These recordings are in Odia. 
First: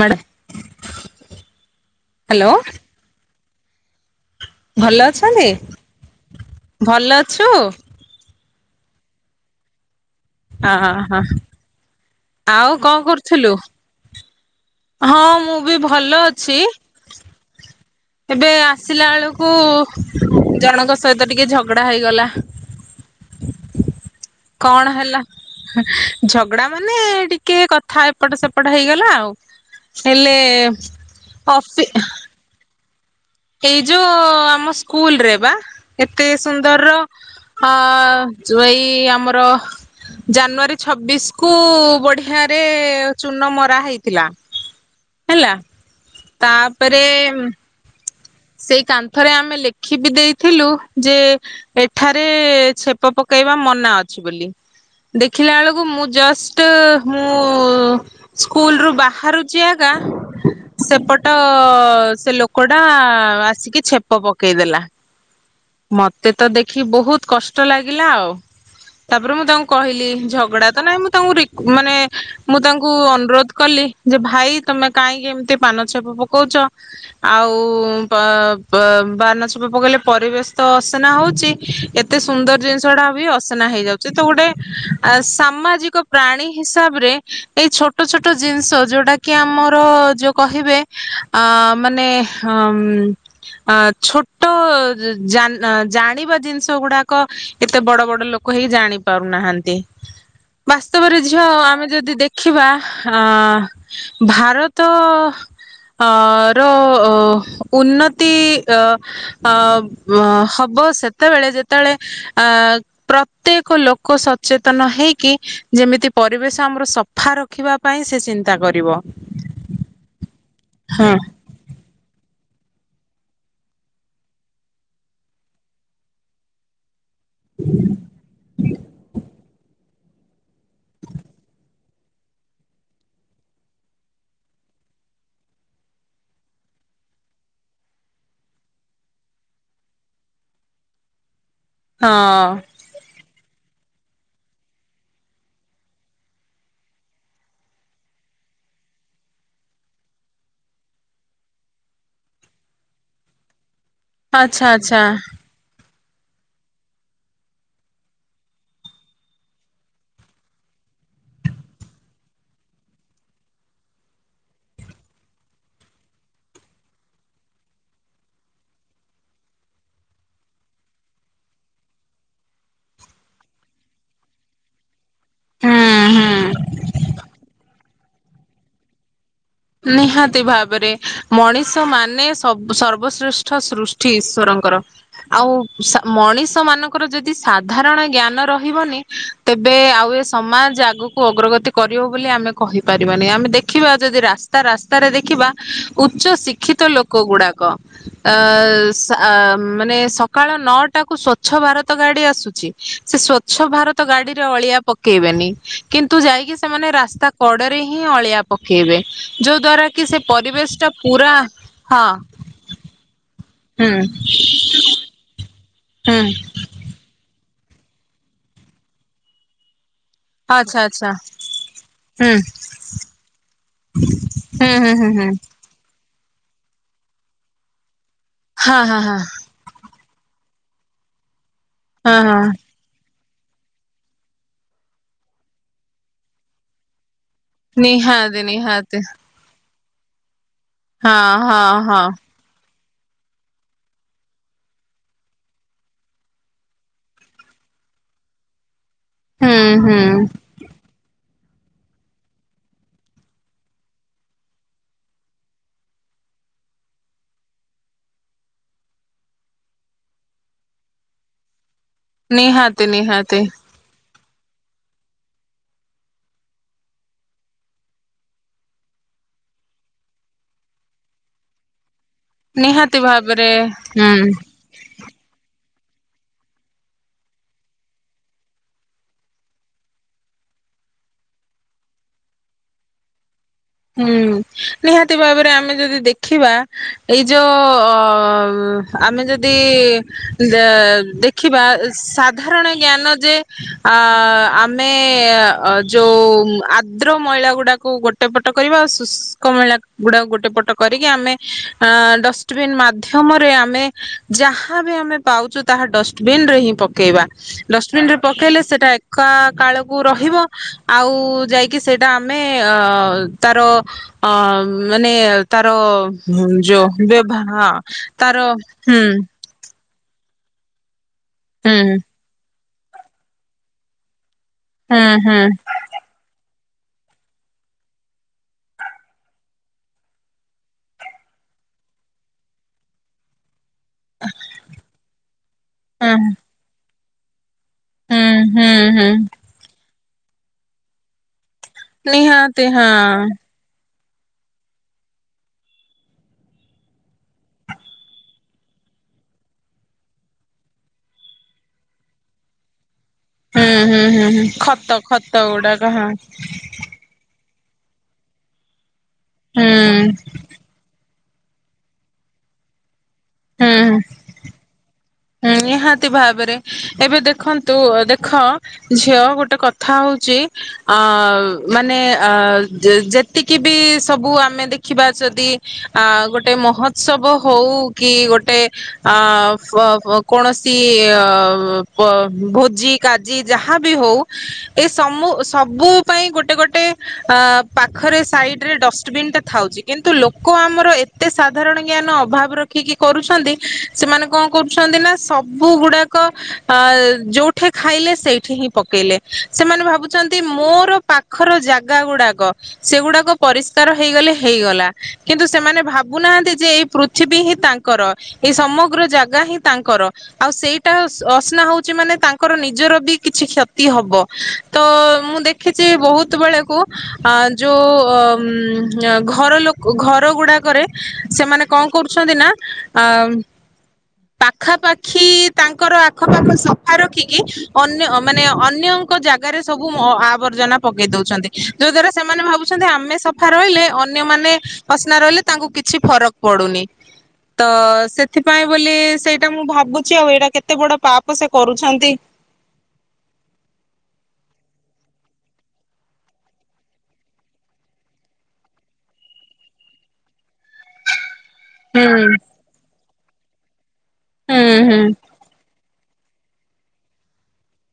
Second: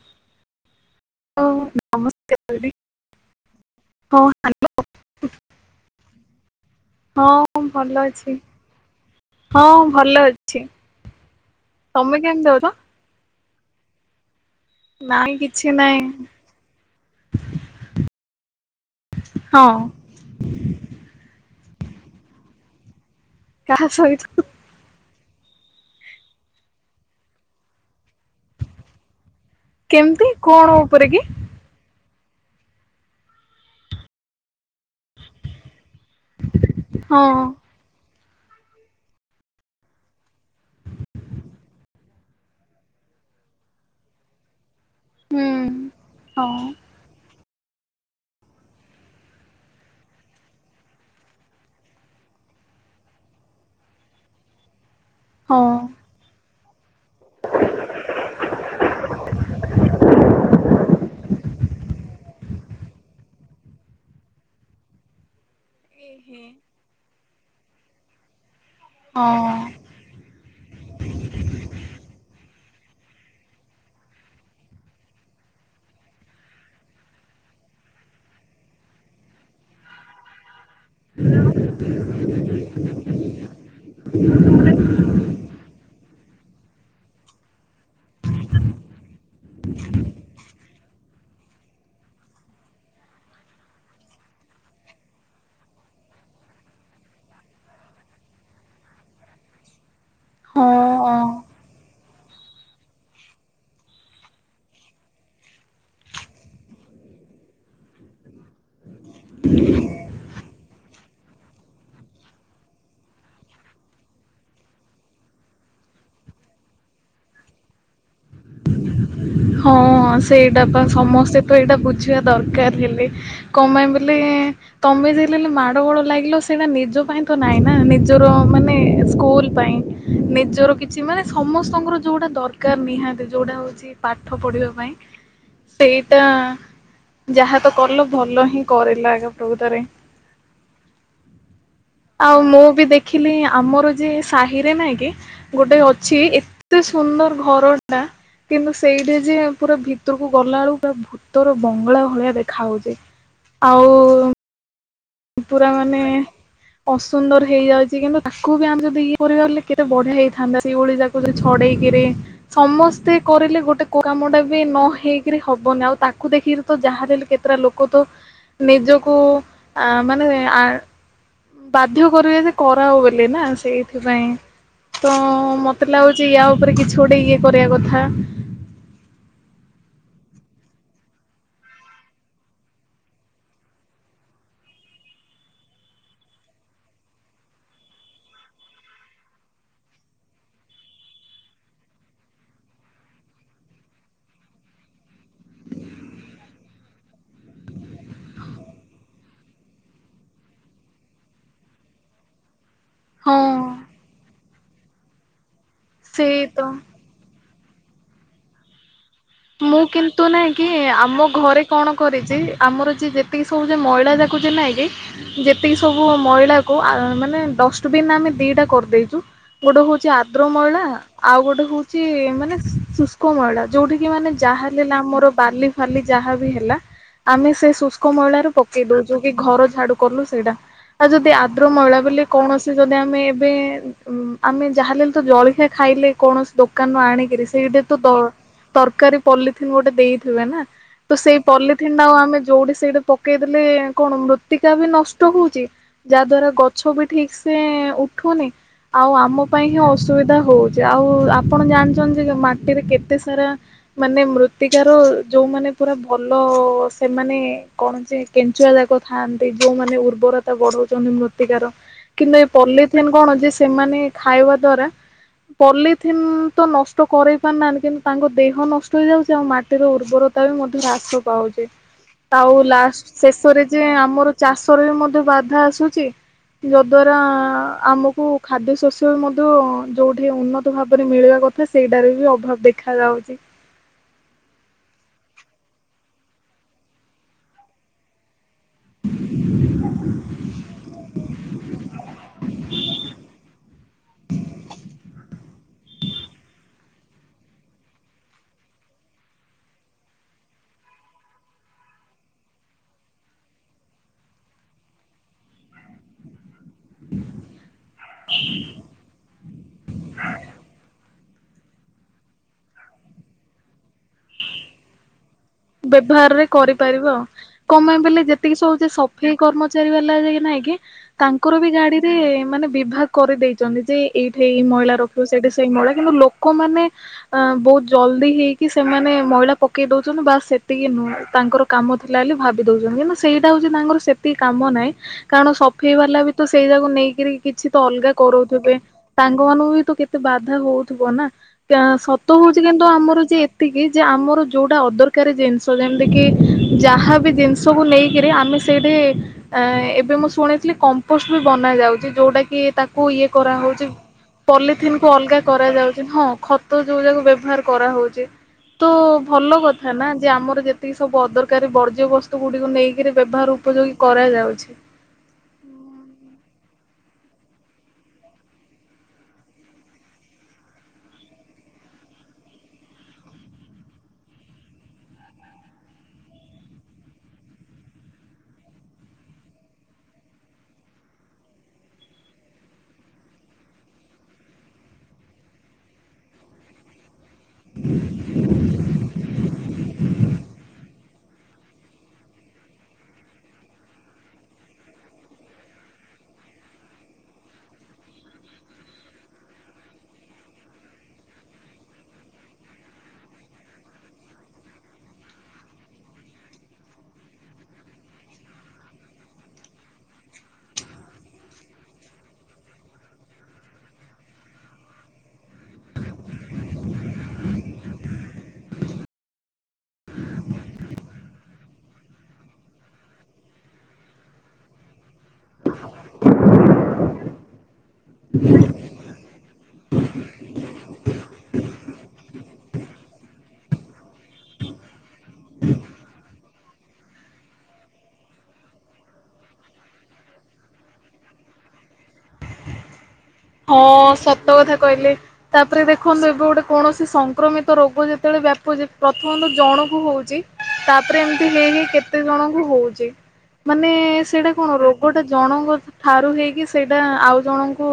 ମାଡ଼ ହଉ ନମସ୍କାର ହ୍ୟାଲୋ। ଦିଦି ହଁ। ଭଲ [unintelligible] ଅଛନ୍ତି ଭଲ ଅଛୁ ହଁ ଭଲ ଅଛି। ହଁ ଭଲ ଅଛି। ହଁ ହ। ତମେ କେମିତି ଅଛ? ଆଉ କଣ କରୁଥିଲୁ। ହଁ ନାଇଁ ମୁଁ କିଛି ବି ନାଇଁ ଭଲ ଅଛି। ଏବେ ଆସିଲା ହଁ ବେଳକୁ ଜଣଙ୍କ ସହିତ ଟିକେ ଝଗଡା ହେଇଗଲା। କାହା ସହିତ? କଣ ହେଲା ଝଗଡା ମାନେ ଟିକେ କଥା ଏପଟ ସେପଟ ହେଇଗଲା ଆଉ କେମିତି ହେଲେ କଣ ଉପରେ କି କଫି- ଏଇ ଯୋଉ ଆମ ସ୍କୁଲ ରେ ବା ଏତେ ସୁନ୍ଦର ହଁ ର ଯୋ ଏଇ ଆମର ଜାନୁଆରୀ ଛବିଶ କୁ ବଢିଆରେ ଚୁନ ମରା ହେଇଥିଲା। ହୁଁ। ହେଲା ହଁ ତାପରେ ସେଇ କାନ୍ଥରେ ଆମେ ଲେଖି ବି ଦେଇଥିଲୁ ଯେ ଏଠାରେ ଛେପ ପକେଇବା ମନା ଅଛି ବୋଲି ଦେଖିଲା ହଁ। ବେଳକୁ ମୁଁ ଜଷ୍ଟ ମୁଁ। ସ୍କୁଲ ରୁ ବାହାରୁଛି ଆଗା ସେପଟ ସେ ଲୋକ ଲୋକଟା ଆସିକି ଛେପ ପକେଇଦେଲା। ମତେ ତ ଦେଖି ବହୁତ କଷ୍ଟ ଲାଗିଲା ଆଉ ତାପରେ ମୁଁ ହଁ ତାଙ୍କୁ କହିଲି ଝଗଡା ତ ନାଇଁ ମୁଁ ତାଙ୍କୁ ରିକ ମାନେ ମୁଁ ତାଙ୍କୁ ଅନୁରୋଧ କଲି ଯେ ଭାଇ ତମେ କାହିଁକି ଏମିତି ପାନଛପ ପକଉଛ। ଆଉ ପ ପା ପାନଛେପ ପକେଇଲେ ପରିବେଶ ତ ଅସନା ହଉଛି ଏତେ ସୁନ୍ଦର ଜିନିଷଟା ବି ଅସନା ହେଇଯାଉଛି ତ ଗୋଟେ ଆ ସାମାଜିକ ପ୍ରାଣୀ ହିସାବରେ ଏଇ ଛୋଟ ଛୋଟ ଜିନିଷ ଯୋଉଟା କି ଆମର ଯୋଉ କହିବେ ଅ ମାନେ ଅ ଆ ଛୋଟ ଜାନ ଜାଣିବା ଜିନିଷ ଗୁଡାକ ଏତେ ବଡ ବଡ ଲୋକ ହେଇ ଜାଣି ପାରୁନାହାନ୍ତି। ହଁ ବାସ୍ତବରେ ହଁ। ଝିଅ ଆମେ ଯଦି ଦେଖ ଦେଖିବା ଆ ଭାରତ ଅ ର ଉନ୍ନତି ଅ ଅ ହବ ସେତେବେଳେ ଯେତେବେଳେ ଅ ପ୍ରତ୍ୟେକ ଲୋକ ସଚେତନ ହେଇକି ଯେମିତି ପରିବେଶ ଆମର ସ ସଫା ରଖିବା ପାଇଁ ସେ ଚିନ୍ତା କରିବ। ହଁ ସେଇଟା ପା ହଁ ସମସ୍ତେ ତ ଏଇଟା ବୁଝିବା ଦରକାର ହେଲେ। କଣ ପାଇଁ ବଲେ ତମେ ଯ ମାଡ ଗୋଳ ଲାଗିଲ ସେଇଟା ନିଜ ପାଇଁ ତ ନାଇଁ ନା ନିଜର ମାନେ ସ୍କୁଲ ପାଇଁ ନିଜର କିଛି ମାନେ ସମସ୍ତଙ୍କର ଯୋଉଟା ଦରକାର ନିହାତି ଯୋଉଟା ହଉଛି। ପାଠ ପଢିବା ପାଇଁ ସେଇଟା ଯାହା ତ କଲ ଭଲ ହିଁ କରିଲ ଆକା ପ୍ରକୃତରେ ଆଉ ହଁ ମୁଁ ବି ଦେଖିଲି ଆମର ଯେ ସାହିରେ ନାଇଁ କି ଗୋଟେ ଅଛି ଏତେ ସୁନ୍ଦର ଘରଟା କିନ୍ତୁ ସେଇଠି ଯେ ପୁରା ଭିତରକୁ ଗଲା ବେଳକୁ ପୁରା ଭୂତର ବଙ୍ଗଳା ଭଳିଆ ଦେଖା ଯାଇଛି। ଆଉ ଆଚ୍ଛା ଆଚ୍ଛା ପୁରା ମାନେ ଅସୁନ୍ଦର ହେଇଯାଉଛି କିନ୍ତୁ ତାକୁ ବି ଆମେ ଯଦି ଇଏ କରିବା ବେଳେ କେତେ ବଢିଆ ହେଇଥାନ୍ତା ସେଇଭଳି ଜା କୋଉଥିରେ ଛଡେଇକିରି ସମସ୍ତେ କରିଲେ ଗୋଟେ କଉ କାମ ଟା ବି ନ ହେଇକିରି ହବନି ଆଉ ତାକୁ ଦେଖିକିରି ତ ଯାହା ବି ହେଲେ କେତେଟା ଲୋକ ତ ନିଜକୁ ଆ ମାନେ ଆଁ ବାଧ୍ୟ କରିବେ ଯେ କରାଅ ବୋଲି ନା ସେଇଥିପାଇଁ ତ ମତେ ହୁଁ ଲାଗୁଛି ୟା ହୁଁ ଉପରେ କିଛି ଗୋଟେ ଇଏ କରିବା କଥା ନିହାତି ଭାବରେ ମଣିଷ ମାନେ ସବ ସର୍ବଶ୍ରେଷ୍ଠ ସୃଷ୍ଟି ଈଶ୍ୱରଙ୍କର। ଆଉ ସା ମଣିଷ ମାନଙ୍କର ଯଦି ସାଧାରଣ ଜ୍ଞାନ ରହିବନି ତେବେ ଆଉ ଏ ସମାଜ ଆଗକୁ ଅଗ୍ରଗତି କରିବ ବୋଲି ଆମେ କହିପାରିବାନି ଆମେ ଦେଖିବା ଆଉ ଯଦି ରାସ୍ତା ତା ରାସ୍ତାରେ ଦେଖିବା ଉଚ୍ଚ ଶିକ୍ଷିତ ଲୋକ ଗୁଡାକ ଆ ସ୍ ଆ ମାନେ ସକାଳ ନଅଟା କୁ ସ୍ଵଚ୍ଛ ଭାରତ ଗାଡ଼ି ଆସୁଛି। ସେ ହଁ। ସ୍ଵଚ୍ଛ ଭାରତ ଗାଡିରେ ଅଳିଆ ପକେଇବେନି କିନ୍ତୁ ସେଇ ଯାଇକି ତ। ସେମାନେ ରାସ୍ତା କଡ଼ରେ ହିଁ ଅଳିଆ ପକେଇବେ। ଯୋଉ ମୁଁ ଦ୍ଵାରା କି ସେ କିନ୍ତୁ ନାଇଁ କି ପରିବେଶ ଟା ଆମ ପୁରା ଘରେ କଣ ହଁ କରିଛି ଆମର ଯିଏ ଯେତିକି ସବୁ ଯେ ହୁଁ ମଇଳା ଯାକ ଯେ ନାଇଁ କି ଯେତିକି ସବୁ ହୁଁ ମଇଳା କୁ ଆ ମାନେ ଡଶ୍ ଷ୍ଟବିନ୍ ଆମେ ଦିଟା କରିଦେଇଛୁ ଗୋଟେ ହଉଛି ଆ ଆଦ୍ର ଆଚ୍ଛା ମଇଳା ଆଚ୍ଛା ଆଉ ଗୋଟେ ହଉଛି ହୁଁ ମାନେ ସୁସ୍ ଶୁଷ୍କ ମଇଳା ଯୋଉଠି କି ମାନେ ଯାହା ହୁଁ ହେଲେ ହୁଁ ହୁଁ ହୁଁ ଆମର ବାଲି ଫାଲି ଯାହା ବି ହେଲା ଆମେ ସେ ଶୁସ୍କ ମଇଳା ରୁ ହଁ ପକେଇ ହଁ ହଁ ଦଉଛୁ କି ଘର ଝାଡୁ କଲୁ ସେଇଟା ଆଉ ଯଦି ଆଦ୍ର ମଇଳା ହଁ ବୋଲି ହଁ କୌଣସି ଯଦି ଆମେ ଏବେ ଆମେ ଯାହା ହେଲେ ତ ଜଳଖିଆ ଖାଇଲେ କୌଣସି ଦୋକାନରୁ ଆଣିକିରି ନିହାତି ନିହାତି କାନି ପଲିଥିନ୍ ଗୋଟେ ଦେଇଥିବେ ନା ତ ହଁ ସେ ହଁ ପଲିଥିନ୍ ହଁ ଟା ଆମେ ଯାଉଠି ସେଇଠି ପକ୍ ପକେଇଦେଲେ କଣ ମୃତ୍ତିକା ବି ନଷ୍ଟ ହଉଛି ଯାହା ଦ୍ଵାରା ଗଛ ବି ଠିକ୍ ସେ ଉଠୁନି। ଆଉ ଆମ ହୁଁ ପାଇଁ ହିଁ ହୁଁ ଅସୁବିଧା ହଉଚି ଆଉ ଆପଣ ଜାଣିଛନ୍ତି ଯେ ମାଟିରେ କେତେ ସାରା ମାନେ ମୃତ୍ତିକାର ଯୋଉମାନେ ପୁରା ଭଲ ସେମାନେ କଣ ଯେ କେଞ୍ଚୁଆ ଯାକ ଥାଆନ୍ତି ଯୋଉମାନେ ଉର୍ବରତା ବଢଉଛନ୍ତି ମୃତ୍ତିକାର। କିନ୍ତୁ ଏଇ ନିହାତି ପଲିଥିନ୍ କଣ ନିହାତି ଯେ ସେମାନେ ଖାଇବା ଦ୍ଵାରା ପଲିଥିନ୍ ତ ନଷ୍ଟ କରେଇ ପାରୁନାହାନ୍ତି କିନ୍ତୁ ତାଙ୍କୁ ଦେହ ନଷ୍ଟ ହେଇଯାଉଛି ଆଉ ମାଟିର ଉର୍ବରତା ବି ମଧ୍ୟ ହ୍ରାସ ପାଉଛି। ଆଉ ନିହାତି ଲାଷ୍ଟ ଭାବରେ ଶେଷରେ ଯେ ହୁଁ ଆମର ଚାଷରେ ବି ମଧ୍ୟ ବାଧା ଆସୁଛି। ଯଦ୍ଵାରା ଆମକୁ ଖାଦ୍ୟ ଶସ୍ୟ ମଧ୍ୟ ଯୋଉଠି ଉନ୍ନତ ଭାବରେ ମିଳିବା କଥା ସେଇଟାରେ ବି ଅଭାବ ଦେଖା ଯାଉଛି। ହୁଁ ନିହାତି ଭାବରେ ଆମେ ଯଦି ଦେଖିବା ଏଇ ଯୋଉ ଅ ଉଁ ଆମେ ଯଦି ଦେ ଦେଖିବା ସାଧାରଣ ଜ୍ଞାନ ଯେ ଆ ଆମେ ଏ ଯୋଉ ଆଦ୍ରବମଇଳା ଗୁଡାକୁ ଗୋଟେ ପଟେ କରିବା ଆଉ ଶୁଷ୍କ ମଇଳା ଗୁଡ଼ା ଗୋଟେ ପଟ କରିକି ଆମେ ଆ ଡଶ୍ ଡଷ୍ଟବିନ୍ ମାଧ୍ୟମରେ ଆମେ ଯାହାବି ଆମେ ପାଉଛୁ ତାହା ଡଷ୍ଟବିନ୍ ରେ ହିଁ ପକେଇବା। ଡଷ୍ଟବିନ୍ ରେ ପକେଇଲେ ସେଇଟା ପକା କାଳକୁ ରହିବ ଆଉ ଯାଇକି ସେଇଟା ଆମେ ଅ ତାର ଅ ମାନେ ତାର ବ୍ୟବହାରରେ ଯୋଉ କରିପାରିବ ଆଉ। ବ୍ୟବହାର ହଁ କଣ ପାଇଁ ବୋଲେ ତାର ଯେତିକି ସବୁ ଯେ ହୁଁ ସଫେଇ କର୍ମଚାରୀ ବାଲା ଯାଇ ନାଇଁ କି ତାଙ୍କର ବି ହୁଁ ଗାଡ଼ିରେ ମାନେ ବିଭାଗ କରିଦେଇଛନ୍ତି ଯେ ଏଇଠି ଏଇ ମଇଳା ହୁଁ ରଖିବ ହୁଁ ସେଇଠି ସେଇ ମଇଳା କିନ୍ତୁ ଲୋକ ଲୋକମାନେ ଆଁ ବହୁତ ଜଲଦି ହେଇକି ସେମାନେ ମଇଳା ପକେଇ ଦଉଛନ୍ତି ବାଶ୍ ସେତିକି ନୁହଁ ତାଙ୍କର କାମ ଥିଲା ବୋଲି ଭାବି ଦଉଛନ୍ତି। କିନ୍ତୁ ସେଇଟା ହଉଛି ତାଙ୍କର ସେତିକି କାମ ନାହିଁ କାରଣ ସଫେଇ ହୁଁ ବାଲା ବି ତ ସେଇ ଯାକୁ ନେଇକରି କିଛି ତ ଅଲଗା ହୁଁ ହୁଁ କରଉଥିବେ ହୁଁ ତାଙ୍କ ମାନଙ୍କୁ ବି ତ କେତେ ବାଧା ହଉଥିବ ନା? ଯେ ସତ ହଉଛି ନିହାତି କିନ୍ତୁ ହଁ ଆମର ଯେ ଏତିକି ଯେ ଆମର ଯୋଉଟା ଅଦର ଦ ଜିନିଷ ଯେମିତି କିି ଯାହା ବି ଜିନିଷକୁ ନେଇକିରି ଆମେ ସେଇଠି ଆଁ ଆଁ ଏବେ ମୁଁ ଶୁଣିଥିଲି କମ୍ପୋଷ୍ଟ ବି ବନା ଯାଉଛି ଯୋଉଟା କି ତାକୁ ଇଏ ହୁଁ କରାହଉଛି। ହୁଁ ହୁଁ ହୁଁ ପଲିଥିନ ଖତ କୁ ଖତ ଅଲଗା ଗୁଡାକ କରାଯାଉଛି। ହଁ ଖ ତ ତ ଯୋଉ ଯାକ ବ୍ୟବହାର କରାହେଉଛି ତ ଭଲ କଥା ହୁଁ ନା ଯେ ଆମର ଯେତିକି ସବୁ ଅଦରକାରୀ ବର୍ଜ୍ୟ ବସ୍ତୁ ଗୁଡିକୁ ନେଇକିରି ବ୍ୟବହାର ହୁଁ ଉପଯୋଗୀ କରାଯାଉଛି। ହୁଁ ନିହାତି ଭାବରେ ଏବେ ଦେଖନ୍ତୁ। ଓ ଦେଖ ଝିଅ ଗୋଟେ କଥା ହଉଛି। ଆଃ ମାନେ ଆଃ ଯେତିକି ବି ସବୁ ଆମେ ଦେଖିବା ଯଦି ଆ ଗୋଟେ ମହୋତ୍ସବ ହଉ କି ଗୋଟେ ଅ କ କୌଣସି ଅ ବ ଭୋଜି କାଜି ଯାହା ବି ହଉ ଏ ସମୁ ସବୁ ପାଇଁ ଗୋଟେ ଗୋଟେ ଆ ପାଖରେ ସାଇଡ୍ ରେ ଡ ସ ଡଷ୍ଟବିନ୍ ଟା ଥାଉ। କିନ୍ତୁ ଲୋକ ଆମର ଏତେ ସାଧାରଣ ଜ୍ଞାନ ଅଭାବ ର ରଖିକି କରୁଛନ୍ତି ସେମାନେ କଣ କରୁଛନ୍ତି ନା ସବୁ ଗୁଡାକ ଅ ଆ ଯୋଉ ସେଠି ଖାଇଲେ ସେଇଠି ହିଁ ପକେଇଲେ ସେମାନେ ଭାବୁଛନ୍ତି ମୋର ପାଖର ଜାଗା ଗୁଡାକ ସେଗୁଡାକ ପରିଷ୍କାର ହେଇଗଲେ ହେଇଗଲା। କିନ୍ତୁ ସେମାନେ ଭାବୁନାହାନ୍ତି ଯେ ଏଇ ପୃଥିବୀ ହିଁ ତାଙ୍କର ଏଇ ସମଗ୍ର ଜାଗା ହିଁ ତାଙ୍କର। ଆଉ ସେଇଟା ଅସନା ହଉଛି ମାନେ ତାଙ୍କର ନିଜର ବି କିଛି କ୍ଷତି ହବ। ତ ମୁଁ ଦେଖିଛି ବହୁତ ବେଳକୁ ଅ ଯୋଉ ଅ ଘର ଲୋକ ଓ ଘର ଗୁଡାକରେ ସେମାନେ କଣ କରୁଛନ୍ତି ନା ଅ ପାଖାପାଖି ତାଙ୍କର ଆଖପାଖ ସଫା ରଖିକି ଅନ୍ୟ ମାନେ ଅନ୍ୟଙ୍କ ଜାଗାରେ ସବୁ ଅ ଆବର୍ଜନା ପକେଇ ଦଉଛନ୍ତି। ଯୋଉ ଦ୍ଵାରା ସେମାନେ ଭାବୁଛନ୍ତି ଆମେ ସଫା ରହିଲେ ଅନ୍ୟମାନେ ଦୁ ଅସନା ରହିଲେ ତାଙ୍କୁ କିଛି ଫରକ ପଡୁନି। ତ ସେଥିପାଇଁ ବୋଲି ସେଇଟା ମୁଁ ଭାବୁଛି ଆଉ ଏଇଟା କେତେ ବଡ ପାପ ସେ କରୁଛନ୍ତି। ହଁ ସତ କଥା କହିଲେ। ତାପରେ ଦେଖନ୍ତୁ ଏବେ ଗୋଟେ କୌଣସି ସଂକ୍ରମିତ ରୋଗ ଯେତେବେଳେ ବ୍ୟାପୁଛି ପ୍ରଥମ ତ ଜଣକୁ ହଉଛି। ତାପରେ ଏମିତି ହେଇ ହେଇ ହୁଁ କେତେ ଜଣଙ୍କୁ ହଉଛି। ମାନେ ସେଇଟା ହୁଁ କଣ ହୁଁ ରୋଗଟା ଜଣଙ୍କ ଠାରୁ ହେଇକି ସେଇଟା ଆଉ ଜଣଙ୍କୁ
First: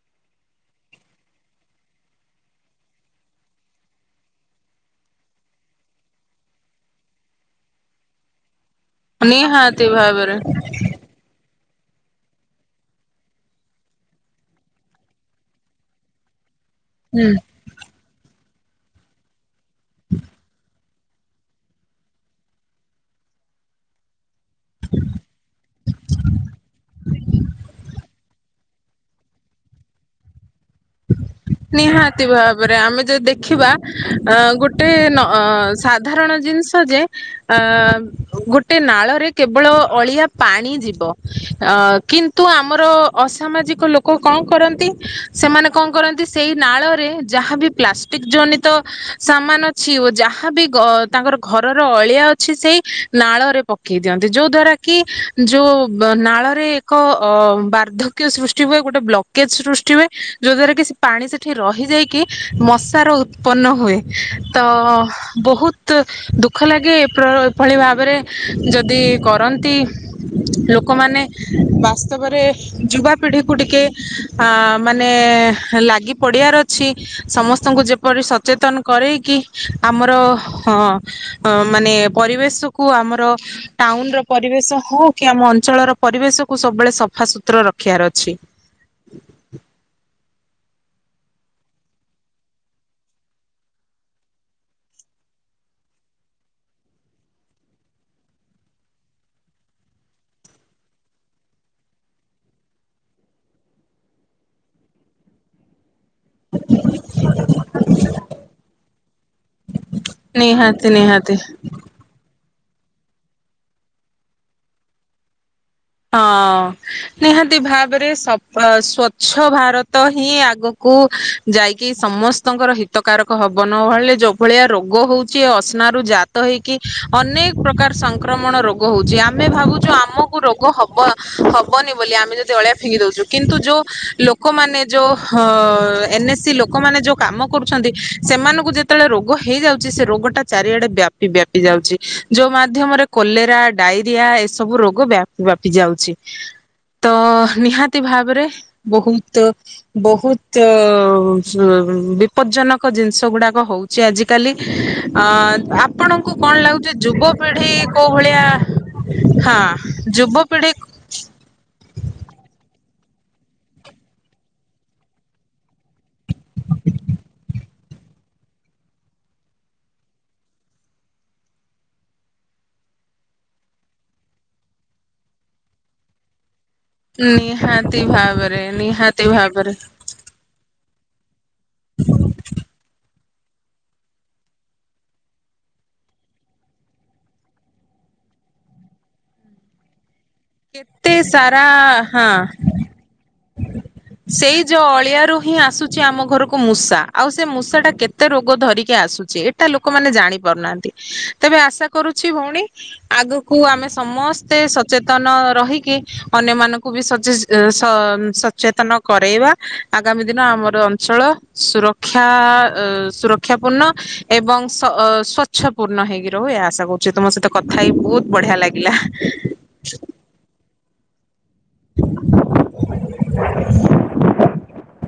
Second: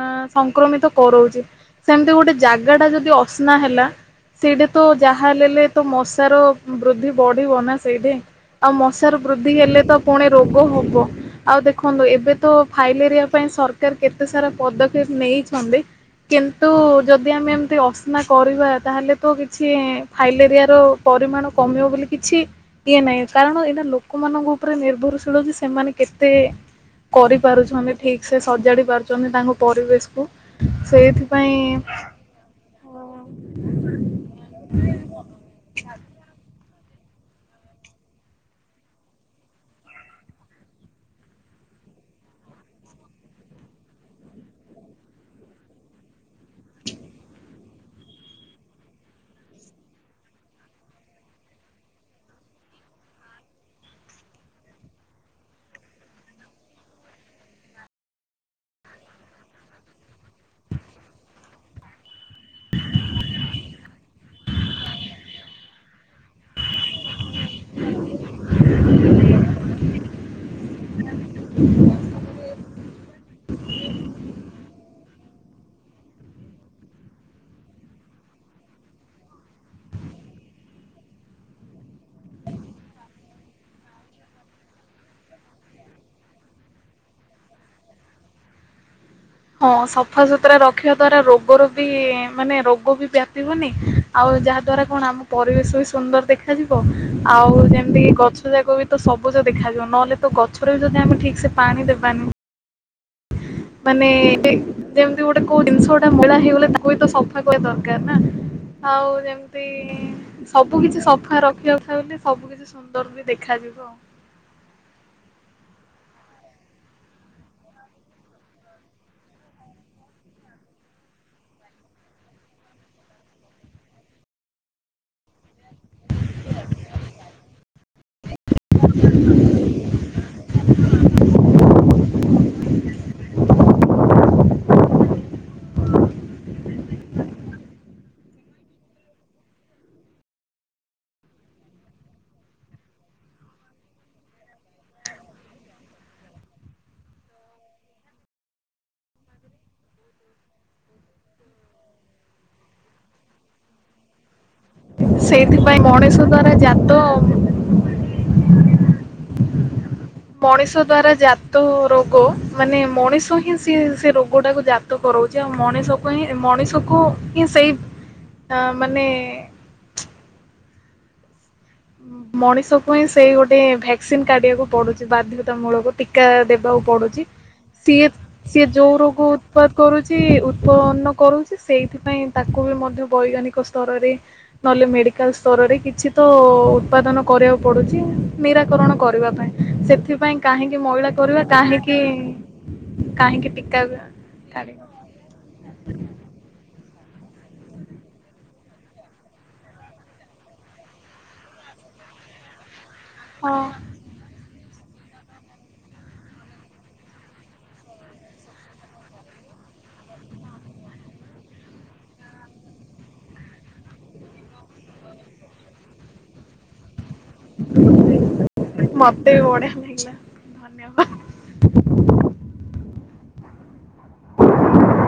ଅ ସଂକ୍ରମିତ କରଉଛି। ସେମିତି ଗୋଟେ ଜାଗା ଟା ଯଦି ଅସନା ହେଲା ସେଇଟା ତ ଯାହା ହେଲେଲେ ତ ମଶାର ବୃଦ୍ଧି ବଢିବ ନା ସେଇଠେ ଆଉ ମଶ୍ ାର ବୃଦ୍ଧି ହେଲେ ନିହାତି ତ କଣ ଭାବରେ। ରୋଗ ହବ। ଆଉ ଦେଖନ୍ତୁ ଏବେ ତ ଫାଇଲେରିଆ ପାଇଁ ସରକାର କେତେ ସାରା ପଦକ୍ଷେପ ନେଇଛନ୍ତି। କିନ୍ତୁ ହୁଁ ଯଦି ଆମେ ଏମତି ଅସ୍ନା କରିବା ତାହେଲେ ତ କିଛି ଫାଇଲେରିଆ ର ପରିମାଣ କମିବ ବୋଲି କିଛି ଇଏ ନାହିଁ। କାରଣ ଏଇଟା ଲୋକମାନଙ୍କୁ ଉପରେ ନିର୍ଭରଶୀଳ ଯେ ସେମାନେ କେତେ କରିପାରୁଛନ୍ତି। ଠିକ୍ ସେ ସଜାଡି ପାରୁଛନ୍ତି। ତାଙ୍କ ପରିବେଶ। ନିହାତି ଭାବରେ ଆମେ ଯଦି ଦେଖିବା ଅ ଗୋଟେ ନ ସା ସାଧାରଣ ଜିନିଷ ଯେ ଅ ଗୋଟେ ନାଳରେ କେବଳ ଅଳିଆ ପାଣି ଯିବ। ଅ କିନ୍ତୁ ତୁ ଆମର ଅସାମାଜିକ ଲୋକ କଣ କରନ୍ତି। ସେମାନେ କଣ କରନ୍ତି ସେଇ ନାଳରେ ଯାହା ବି ପ୍ଲାଷ୍ଟିକ୍ ଜନିତ ସାମାନ ଅଛି ଓ ଯାହାବି ଗ-ତାଙ୍କର ଘରର ଅଳିଆ ଅଛି, ସେଇ ନାଳରେ ପକେଇ ଦିଅନ୍ତି। ଯୋଉ ଦ୍ଵାରା କି ଯୋଉ ନାଳରେ ଏକ ଅ ବାର୍ଦ୍ଧ କ୍ୟ ସୃଷ୍ଟି ହୁଏ, ଗୋଟେ ବ୍ଲକେଜ୍ ସୃଷ୍ଟି ହୁଏ। ଯୋ ଦ୍ଵାରା କି ସେ ପାଣି ସେଠି ରହିଯାଇକି ମଶାର ଉତ୍ପନ୍ନ ହୁଏ। ତ ବହୁତ ଦୁଃଖ ଲାଗେ ପ୍ର ଏଭଳି ଭାବରେ ଯଦି କରନ୍ତି। ଲୋକମାନେ ବାସ୍ତବରେ ଯୁବାପିଢିକୁ ଟିକେ ଅ ମାନେ ମାନେ ଲାଗି ପଡିବାର ଅଛି। ସମସ୍ତଙ୍କୁ ଯେପରି ସଚେତନ କରେଇ କି ଆମର ହଁ, ମାନେ ପରିବେଶକୁ ଆମର ଟାଉନର ପରିବେଶ ହଉ କି ଆମ ଅଞ୍ଚଳର ପରିବେଶକୁ ସବୁବେଳେ ସଫା ସୁତୁର ରଖିବାର ଅଛି। ହଁ ସଫାସୁତୁରା ରଖିବା ଦ୍ଵାରା ରୋଗର ବି ମାନେ ରୋଗ ବି ବ୍ୟାପିବନି। ଆଉ ଯାହା ଦ୍ଵାରା କଣ ଆମ ପରିବେଶ ବି ସୁନ୍ଦର ଦେଖାଯିବ? ଆଉ ଯେମିତି ଗଛ ଯାକ ବି ତ ସବୁଜ ଦେଖାଯିବ, ନ ହେଲେ ତ ଗଛରେ ବି ଯଦି ଆମେ ଠିକ୍ସେ ପାଣି ଦେବାନି ମାନେ ଏ ଯେମିତି ଗୋଟେ କୋଉ ଜିନିଷ ମଇଳା ହେଇଗଲେ ତାକୁ ବି ତ ସଫା ଟିକେ ଦରକାର ନା। ଆଉ ଯେମିତି ସବୁ ନିହାତି କିଛି ନିହାତି। ସଫା ରଖି ନ ଥାନ୍ତି, ସବୁ କିଛି ସୁନ୍ଦର ବି ଦେଖାଯିବ। ହଁ, ନିହାତି ଭାବରେ ସଫ-ସ୍ଵଚ୍ଛ ଭାରତ ହିଁ ଆଗୁ କୁ ଯାଇକି ସମସ୍ତଙ୍କର ହିତକାରକ ହବ। ନ ହଲେ ଯୋଉ ଭଳିଆ ରୋଗ ହଉଛି ଅଶି ଆବର୍ଜନାରୁ ଜାତ ହେଇକି ଅନେକ ପ୍ରକାର ସଂକ୍ରମଣ ରୋଗ ହଉଛି। ଆମେ ଭାବୁଛୁ ଆମକୁ ହବ ହବନି ବୋଲି ଆମେ ଯଦି ଅଳିଆ ଫିଙ୍ଗି ଦଉଛୁ କିନ୍ତୁ ଯୋଉ ଲୋକମାନେ ଯୋଉ ହଁ ଏନ୍ଏସ୍ ସି ଲୋକମାନେ ଯୋଉ କାମ କରୁଛନ୍ତି, ସେମାନଙ୍କୁ ଯେ ଯେତେବେଳେ ରୋଗ ହେଇଯାଉଛି ସେ ରୋଗଟା ଚାରିଆଡେ ବ୍ୟାପି ବ୍ୟାପି ଯାଉଛି। ଯୋଉ ମାଧ୍ୟମରେ କୋଲେରା ଡାଇରିଆ ଏସବୁ ରୋଗ ବ୍ୟାପ୍ ବ୍ୟାପି ଯାଉଛି। ତ ନିହାତି ଭାବରେ ବହୁତ ବହୁତ ବିପଦ୍ଜନକ ଜିନିଷଗୁଡାକ ହଉ ଚି ଆଜିକାଲି। ଅ ସେଇଥିପାଇଁ ମଣିଷ ଆପଣଙ୍କୁ ଦ୍ଵାରା କଣ ଲାଗୁଛି ଯେ ଜାତ ଯୁବ ପିଢି କୋଉ ଭଳିଆ ହଁ, ଯୁବପିଢି ମଣିଷ ଦ୍ଵାରା ଜା ତ ରୋଗ, ମାନେ ମଣିଷ ହିଁ ସିଏ ସେ ରୋଗଟାକୁ ଜାତ କରଉଛି ଆଉ ମଣିଷ ହିଁ। ମଣିଷକୁ ହିଁ ସେଇ ମାନେ ମଣିଷକୁ ହିଁ ସେଇ ଗୋଟେ ଭ୍ୟାକ୍ସିନ୍ କାଢିବାକୁ ପଡୁଛି ବାଧ୍ୟତାମୂଳକ ଟୀକା ଦେ ବାକୁ ପଡୁଛି। ନିହାତି ସିଏ ଭାବରେ ସିଏ ଯୋଉ ନିହାତି ରୋଗ ଭାବରେ ଉତ୍ପାଦ କରୁଛି, ଉତ୍ପନ୍ନ କରୁଛି, ସେଇଥିପାଇଁ ତାକୁ ବି ମଧ୍ୟ ବୈଜ୍ଞାନିକ ସ୍ତରରେ ନ ହେଲେ ମେଡିକାଲ ସ୍ତରରେ କିଛି ତ ଉତ୍ପାଦନ କରିବାକୁ ପଡୁଛି, ନିରାକରଣ କରିବା ପାଇଁ। ସେଥିପାଇଁ କାହିଁକି ମଇଳା କେତେ କରିବା ସାରା କାହିଁକି ହଁ କାହିଁକି ଟିକା ସେଇ ଯୋଉ କାଢିବା। ଅଳିଆରୁ ହିଁ ଆସୁଛି ଆମ ଘରକୁ ମୂଷା। ଆଉ ସେ ମୂଷାଟା କେତେ ରୋଗ ଧରିକି ଆସୁଛି? ତ ଲୋକମାନେ ଜାଣି ପାରୁନାହାନ୍ତି। ତେବେ ଆଶା କରୁଛି ଭଉଣୀ, ଆଗକୁ ଆମେ ହଁ ସମସ୍ତେ ସଚେତନ ରହିକି ଅନ୍ୟମାନଙ୍କୁ ବି ସଚେସ ସ ସଚେତନ କରେଇବା। ଆଗାମୀ ଦିନ ଆମର ଅଞ୍ଚଳ ସୁରକ୍ଷା ଅ ସୁ ରକ୍ଷାପୂର୍ଣ୍ଣ ଏବଂ ସ-ସ୍ଵଚ୍ଛପୂର୍ଣ୍ଣ ହେଇକି ରହୁ। ଏହା ଆଶା କରୁଛି, ତମ ତ କଥାହେଇ ବହୁତ ବଢିଆ ଲାଗିଲା। ମତେ ବି ବଢିଆ ଲାଗିଲା ଧନ୍ୟବାଦ। ହୁ ହୁ